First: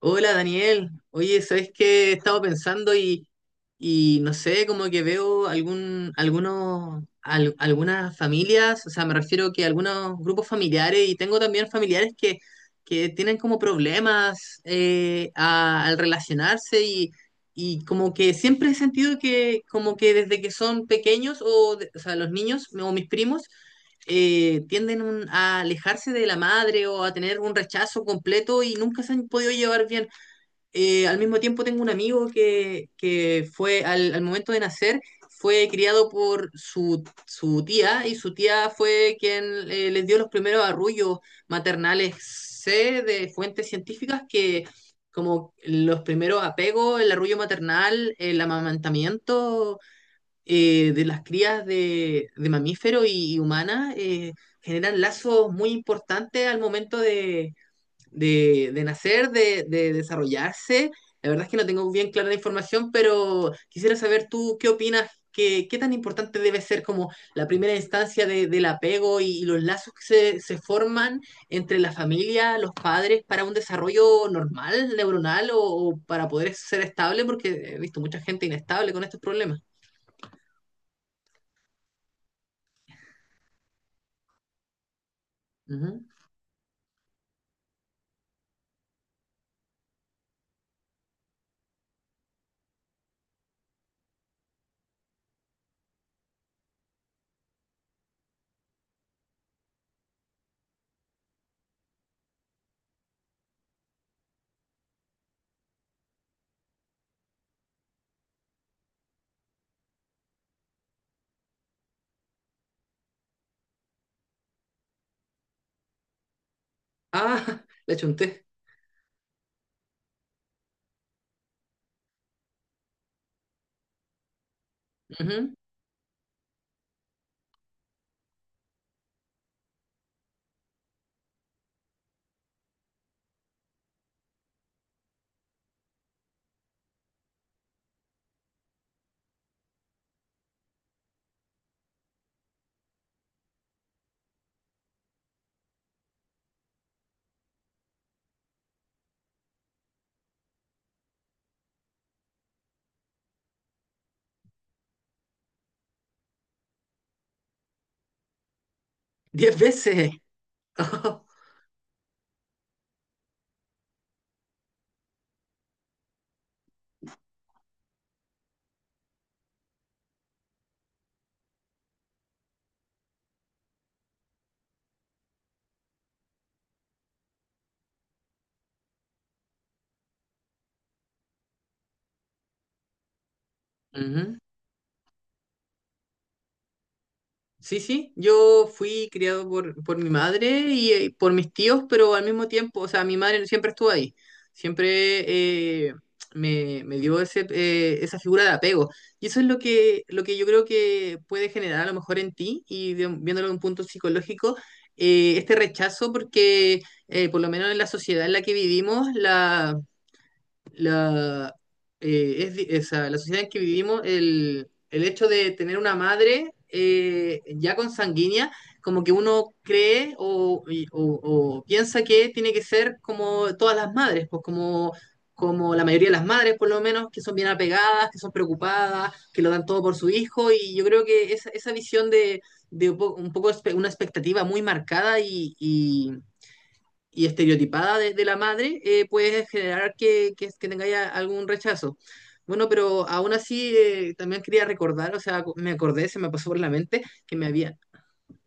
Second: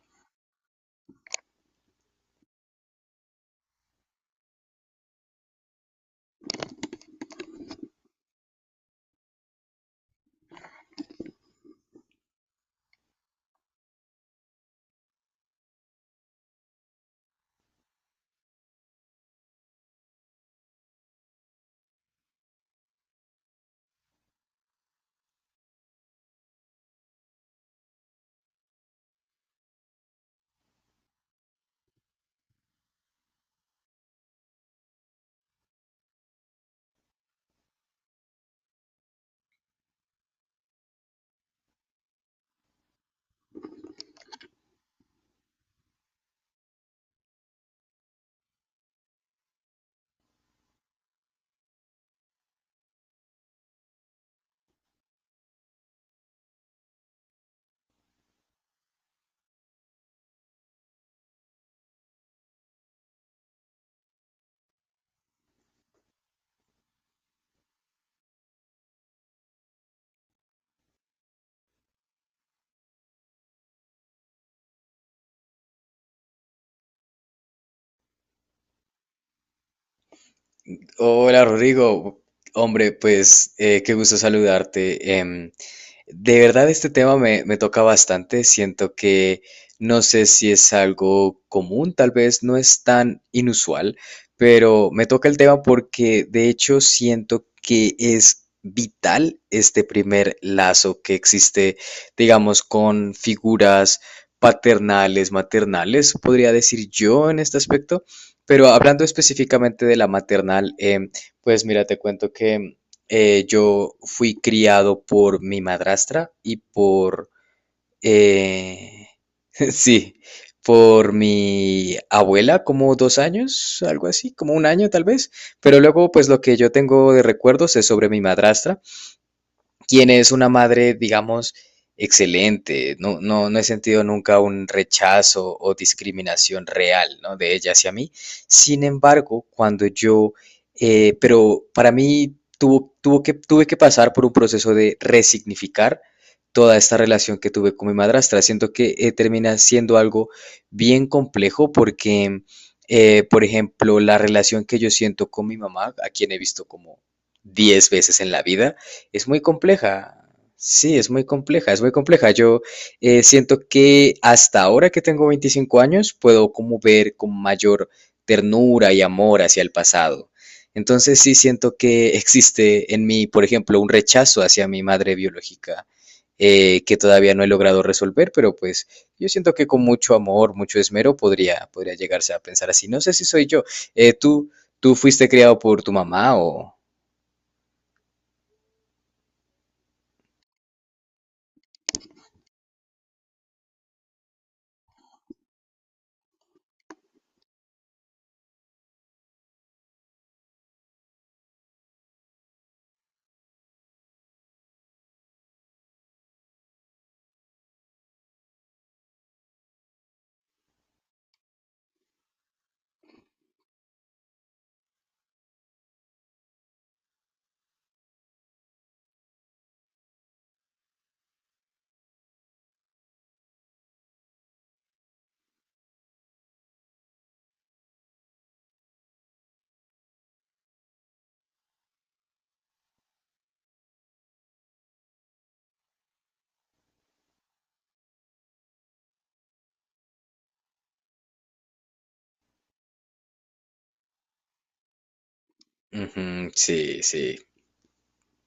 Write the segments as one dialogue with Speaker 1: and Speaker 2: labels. Speaker 1: Hola Daniel, oye, ¿sabes qué? He estado pensando y no sé, como que veo algunas familias, o sea, me refiero que algunos grupos familiares y tengo también familiares que tienen como problemas al relacionarse y como que siempre he sentido que como que desde que son pequeños o sea, los niños o mis primos tienden a alejarse de la madre o a tener un rechazo completo y nunca se han podido llevar bien. Al mismo tiempo tengo un amigo que fue al momento de nacer, fue criado por su tía y su tía fue quien les dio los primeros arrullos maternales. Sé de fuentes científicas que como los primeros apegos, el arrullo maternal, el amamantamiento, de las crías de mamíferos y humanas, generan lazos muy importantes al momento de nacer, de desarrollarse. La verdad es que no tengo bien clara la información, pero quisiera saber tú qué opinas, qué tan importante debe ser como la primera instancia del apego y los lazos que se forman entre la familia, los padres, para un desarrollo normal, neuronal, o para poder ser estable, porque he visto mucha gente inestable con estos problemas.
Speaker 2: Hola Rodrigo, hombre, pues qué gusto saludarte.
Speaker 1: Ujú.
Speaker 2: De verdad, este tema me toca bastante. Siento que no sé si es algo común, tal vez no es tan inusual, pero me toca el tema porque de hecho siento que es vital este primer lazo que existe, digamos, con figuras paternales, maternales, podría decir yo en este aspecto. Pero hablando específicamente de la maternal, pues mira, te cuento que yo fui criado por mi madrastra y por,
Speaker 1: Ah, le chunté.
Speaker 2: eh, sí, por mi abuela, como 2 años, algo así, como un año tal vez.
Speaker 1: Ujú.
Speaker 2: Pero luego, pues lo que yo tengo de recuerdos es sobre mi madrastra, quien es una madre, digamos, excelente. No, no, no he sentido nunca un rechazo o discriminación real, ¿no? De ella hacia mí. Sin embargo, cuando yo, pero para mí tuve que pasar por un proceso de resignificar toda esta relación que tuve con mi madrastra. Siento que termina siendo algo bien complejo porque, por ejemplo, la relación que yo siento con mi mamá, a quien he visto como 10 veces en la vida, es muy
Speaker 1: 10 veces.
Speaker 2: compleja. Sí, es muy compleja, es muy compleja. Yo siento que hasta ahora que tengo 25 años puedo como ver con mayor ternura y amor hacia el pasado. Entonces sí siento que existe en mí, por ejemplo, un rechazo hacia mi madre biológica que todavía no he logrado resolver, pero pues yo siento que con mucho amor, mucho esmero podría llegarse a pensar así. No sé si soy yo. Eh,
Speaker 1: Ujú.
Speaker 2: ¿tú, tú fuiste criado por tu mamá o...?
Speaker 1: Sí, sí, yo fui criado por mi madre y por mis tíos, pero al mismo tiempo, o sea, mi madre siempre estuvo ahí, siempre eh, me dio ese, esa figura de apego. Y eso es lo lo que yo creo que puede generar a lo mejor en ti, y, viéndolo de un punto psicológico, este rechazo, porque por lo menos en la sociedad en la que vivimos, la, es di- esa- la sociedad en que vivimos, el hecho de tener una madre, ya consanguínea, como que uno cree o piensa que tiene que ser como todas las madres, como la mayoría de las madres, por lo menos, que son bien apegadas, que son preocupadas, que lo dan todo por su hijo, y yo creo que esa visión un poco una expectativa muy marcada y estereotipada desde la madre, puede generar que tengáis algún rechazo. Bueno, pero aún así, también quería recordar, o sea, me acordé, se me
Speaker 2: Ujú,
Speaker 1: pasó por la
Speaker 2: sí,
Speaker 1: mente,
Speaker 2: sí.
Speaker 1: que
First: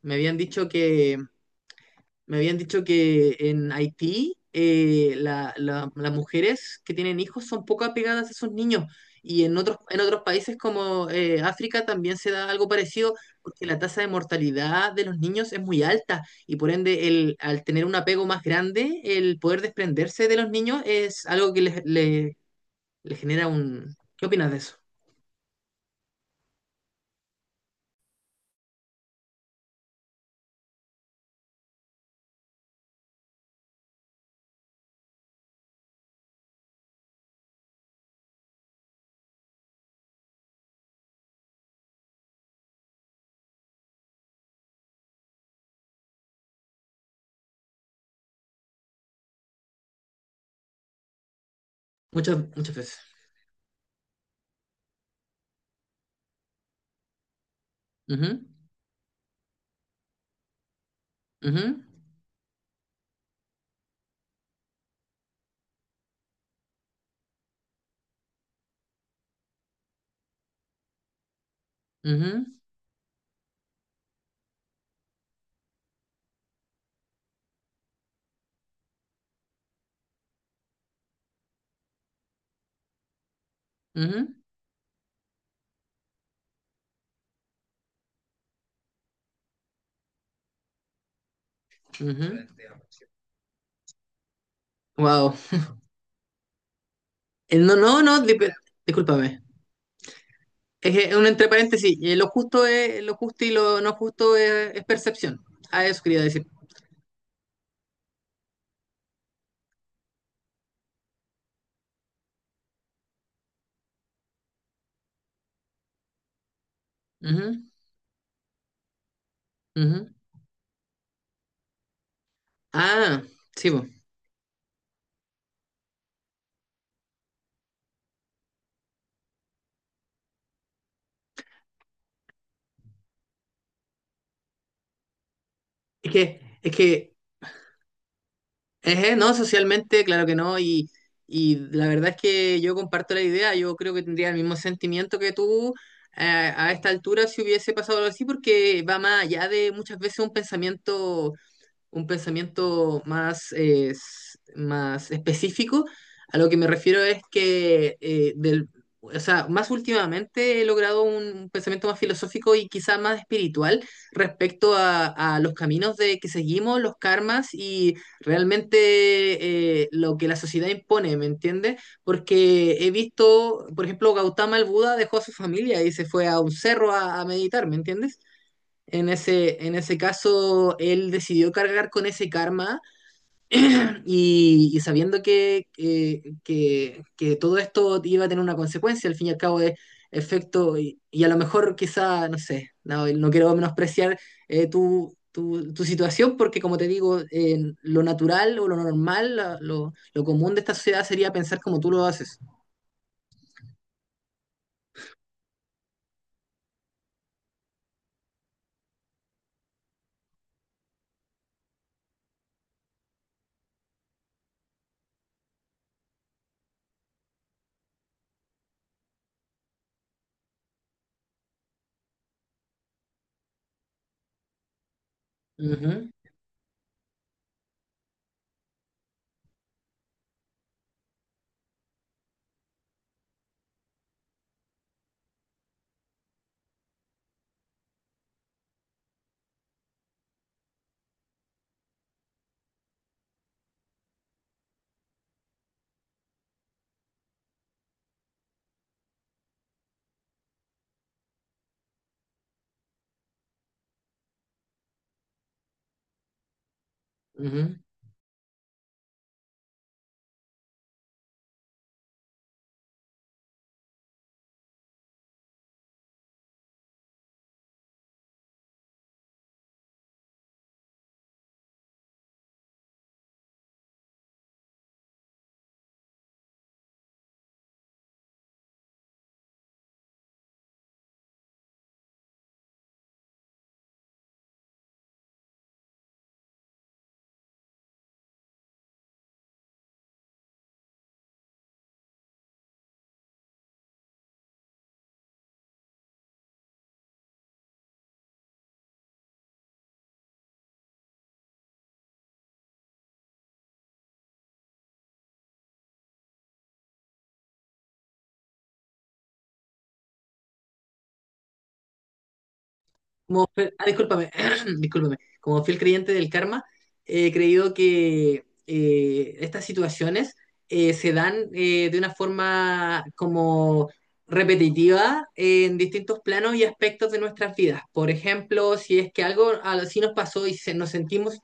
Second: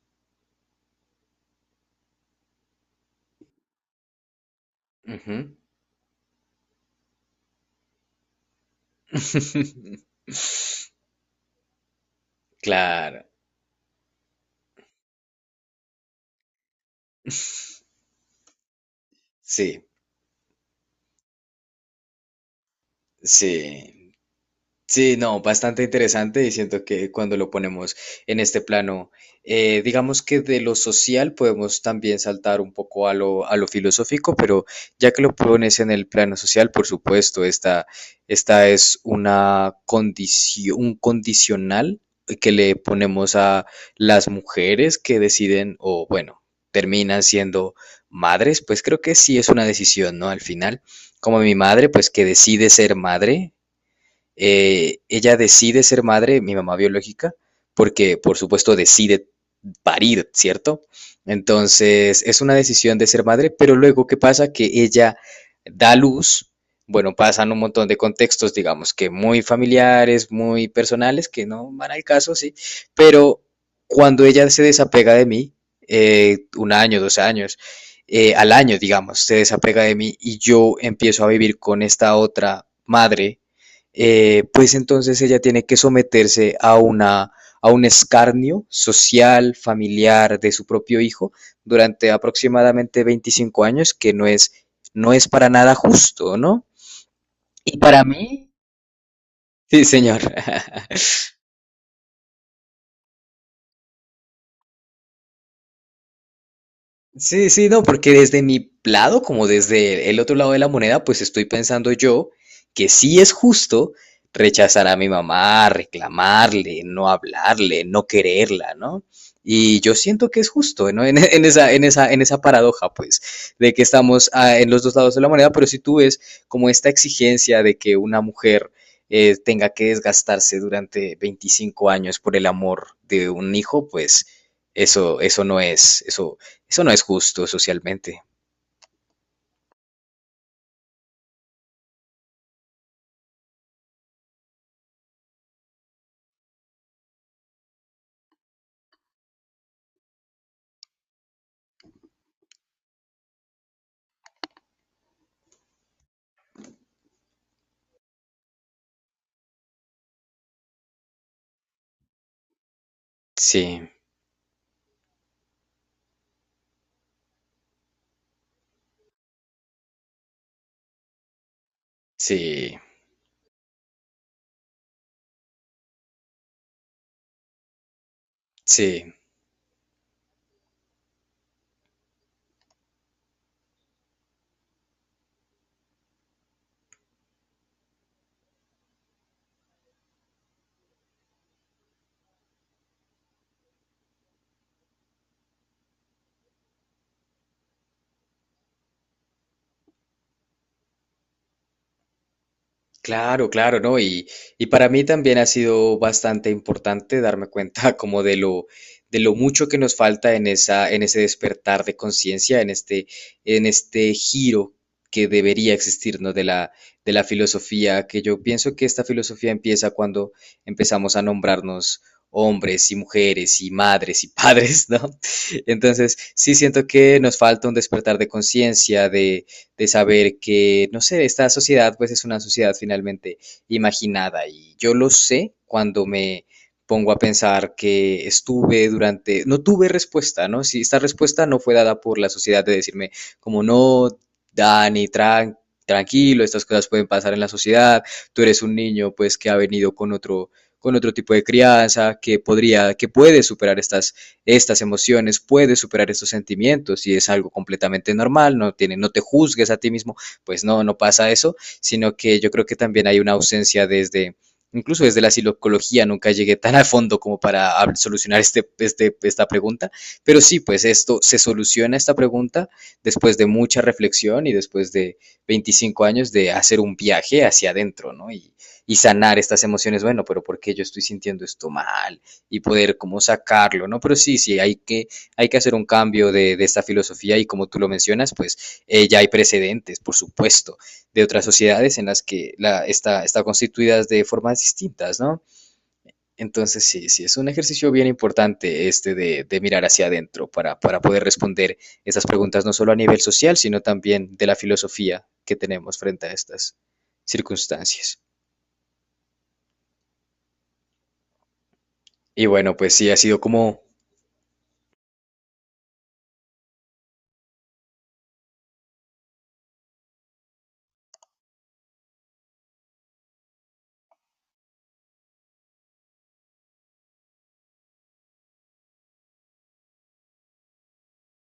Speaker 1: me habían dicho que, me habían dicho que en Haití,
Speaker 2: Ujú.
Speaker 1: las mujeres que tienen hijos son poco apegadas a esos niños, y en otros países como, África, también se da algo parecido,
Speaker 2: Claro,
Speaker 1: porque la tasa de mortalidad de los niños es muy alta y por ende al tener un apego más grande el poder
Speaker 2: sí,
Speaker 1: desprenderse de los niños es algo que le genera un...
Speaker 2: sí.
Speaker 1: ¿Qué opinas de eso?
Speaker 2: Sí, no, bastante interesante y siento que cuando lo ponemos en este plano, digamos que de lo social podemos también saltar un poco a lo, filosófico, pero ya que lo pones en el plano social, por supuesto, esta es una condición, un condicional que le ponemos a las mujeres que deciden o bueno, terminan siendo madres, pues creo que sí es una decisión, ¿no? Al final, como mi madre, pues que
Speaker 1: Muchas,
Speaker 2: decide
Speaker 1: muchas
Speaker 2: ser
Speaker 1: veces.
Speaker 2: madre ella decide ser madre, mi mamá biológica, porque por
Speaker 1: Ujú,
Speaker 2: supuesto decide parir, ¿cierto?
Speaker 1: ujú,
Speaker 2: Entonces es una decisión de ser madre, pero luego ¿qué pasa? Que ella da luz, bueno, pasan un montón de contextos, digamos que muy familiares, muy personales, que no van al caso,
Speaker 1: ujú,
Speaker 2: sí, pero cuando ella se desapega de mí, un año, 2 años, al año, digamos, se desapega de mí y yo empiezo a vivir con esta otra madre
Speaker 1: ujú,
Speaker 2: pues entonces ella tiene que someterse a un escarnio social, familiar de su propio hijo durante
Speaker 1: ujú.
Speaker 2: aproximadamente 25 años, que no es
Speaker 1: Wow.
Speaker 2: para nada justo, ¿no?
Speaker 1: No,
Speaker 2: Y
Speaker 1: no,
Speaker 2: para
Speaker 1: no,
Speaker 2: mí,
Speaker 1: discúlpame.
Speaker 2: sí, señor.
Speaker 1: Es que, un entre paréntesis, lo justo es, lo justo y lo no justo es percepción. Ah, eso quería decir.
Speaker 2: Sí, sí, no, porque desde mi lado, como desde el otro lado de la moneda, pues estoy pensando yo que sí es justo rechazar a mi mamá, reclamarle, no
Speaker 1: Ujú,
Speaker 2: hablarle, no quererla, ¿no? Y yo
Speaker 1: ujú.
Speaker 2: siento que es justo, ¿no? En esa paradoja, pues,
Speaker 1: Ah, sí,
Speaker 2: de que
Speaker 1: po.
Speaker 2: estamos en los dos lados de la moneda, pero si tú ves como esta exigencia de que una mujer tenga que desgastarse durante 25 años por el amor de un hijo, pues eso no es,
Speaker 1: Es
Speaker 2: eso,
Speaker 1: que, es
Speaker 2: eso no es
Speaker 1: que,
Speaker 2: justo socialmente.
Speaker 1: no, socialmente, claro que no, y la verdad es que yo comparto la idea, yo creo que tendría el mismo sentimiento que tú, eh, a esta altura si hubiese pasado algo así, porque va más allá de muchas veces un pensamiento más, más específico. A lo que me refiero es que, o sea, más últimamente he logrado un pensamiento más filosófico y quizá más espiritual
Speaker 2: Sí,
Speaker 1: respecto a los caminos de que seguimos, los karmas y realmente, lo que la sociedad impone, ¿me entiendes?
Speaker 2: sí,
Speaker 1: Porque he visto, por ejemplo, Gautama el Buda dejó a su familia y se fue a un cerro a meditar, ¿me entiendes?
Speaker 2: sí.
Speaker 1: En ese caso, él decidió cargar con ese karma, y sabiendo que todo esto iba a tener una consecuencia, al fin y al cabo es efecto, y a lo mejor quizá, no sé, no, no quiero menospreciar, tu situación, porque como te digo, lo natural o lo normal, lo común de esta sociedad sería pensar como tú lo haces.
Speaker 2: Claro, claro, ¿no? Y para mí también ha sido bastante importante darme cuenta como de lo, mucho que nos falta en en ese despertar de conciencia, en este giro que debería existir, ¿no? De la filosofía, que yo pienso que esta filosofía empieza cuando empezamos a nombrarnos hombres y mujeres y madres y padres, ¿no?
Speaker 1: Ujú,
Speaker 2: Entonces, sí siento que nos falta un despertar de conciencia, de saber que, no sé, esta sociedad pues es una sociedad finalmente imaginada y yo lo sé cuando me pongo a pensar que estuve durante, no tuve respuesta, ¿no? Si esta respuesta no fue dada por la sociedad de decirme como no, Dani, tranquilo, estas cosas pueden pasar en la sociedad, tú eres un niño pues que ha venido con otro tipo de crianza, que podría, que puede superar estas emociones, puedes superar estos sentimientos y es algo
Speaker 1: ujú.
Speaker 2: completamente normal, no, tiene, no te juzgues a ti mismo, pues no, no pasa eso, sino que yo creo que también hay una ausencia desde incluso desde la psicología nunca llegué tan a fondo como para solucionar esta pregunta, pero sí, pues esto se soluciona esta pregunta después de mucha reflexión y después de 25 años de hacer un viaje hacia adentro, ¿no? Y sanar estas emociones, bueno, pero ¿por qué yo estoy sintiendo esto mal? Y poder como sacarlo, ¿no? Pero sí, sí, hay que, hacer un cambio de esta filosofía y como tú lo mencionas, pues ya hay precedentes, por supuesto, de otras sociedades en las que está constituidas de formas distintas, ¿no? Entonces sí, sí, es un ejercicio bien importante este de, mirar hacia adentro para poder responder esas preguntas no solo a nivel social, sino también de la filosofía que tenemos frente a estas circunstancias. Y bueno, pues sí, ha sido como...
Speaker 1: Discúlpame, discúlpame. Como fiel creyente del karma, he creído que, estas situaciones, se dan, de una forma como repetitiva en distintos planos y aspectos de nuestras vidas. Por ejemplo, si es que algo así nos pasó nos sentimos,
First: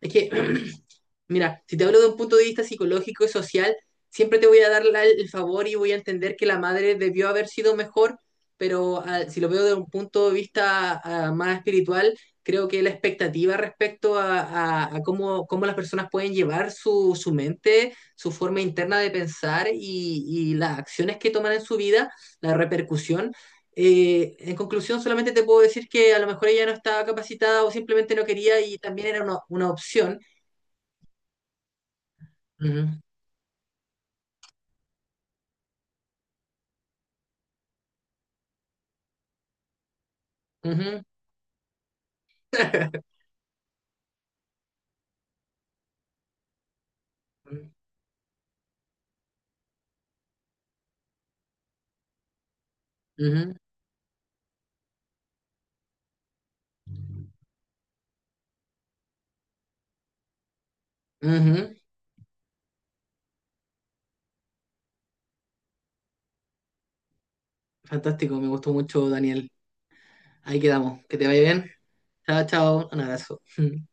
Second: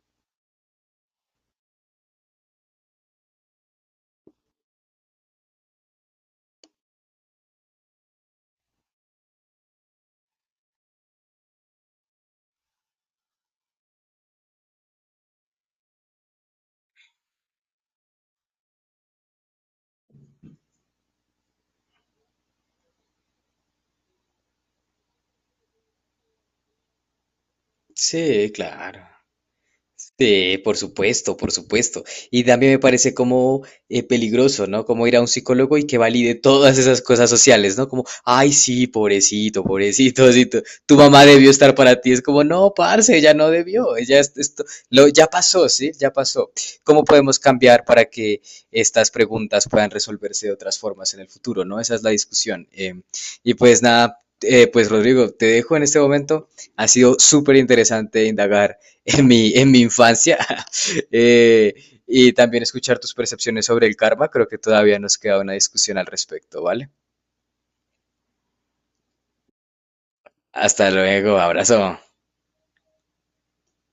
Speaker 1: es que mira, si te hablo de un punto de vista psicológico y social, siempre te voy a dar el favor y voy a entender que la madre debió haber sido mejor, pero ah, si lo veo de un punto de vista, ah, más espiritual, creo que la expectativa respecto a cómo, cómo las personas pueden llevar su mente, su forma interna de pensar y las acciones que toman en su vida, la repercusión. En conclusión, solamente te puedo decir que a lo mejor ella no estaba capacitada o simplemente no
Speaker 2: Sí,
Speaker 1: quería y
Speaker 2: claro.
Speaker 1: también era una opción.
Speaker 2: Sí, por supuesto, por supuesto. Y también me
Speaker 1: Ujú.
Speaker 2: parece como peligroso, ¿no? Como ir a un psicólogo y que valide todas esas cosas sociales, ¿no? Como, ay, sí, pobrecito, pobrecito, sí, tu,
Speaker 1: Ujú.
Speaker 2: mamá debió estar para ti. Es como, no, parce, ella no debió, ella esto, lo, ya pasó, ¿sí? Ya pasó. ¿Cómo podemos cambiar para que estas preguntas puedan resolverse de otras formas en el futuro, ¿no? Esa es la discusión. Y
Speaker 1: Ujú,
Speaker 2: pues nada, pues Rodrigo, te dejo en este momento. Ha sido súper interesante indagar en mi, infancia.
Speaker 1: ujú.
Speaker 2: Eh, y también escuchar tus percepciones sobre el karma. Creo que todavía nos queda una discusión al respecto, ¿vale?
Speaker 1: Fantástico, me gustó mucho, Daniel. Ahí
Speaker 2: Hasta
Speaker 1: quedamos. Que te
Speaker 2: luego,
Speaker 1: vaya bien.
Speaker 2: abrazo.
Speaker 1: Chao, chao. Un abrazo.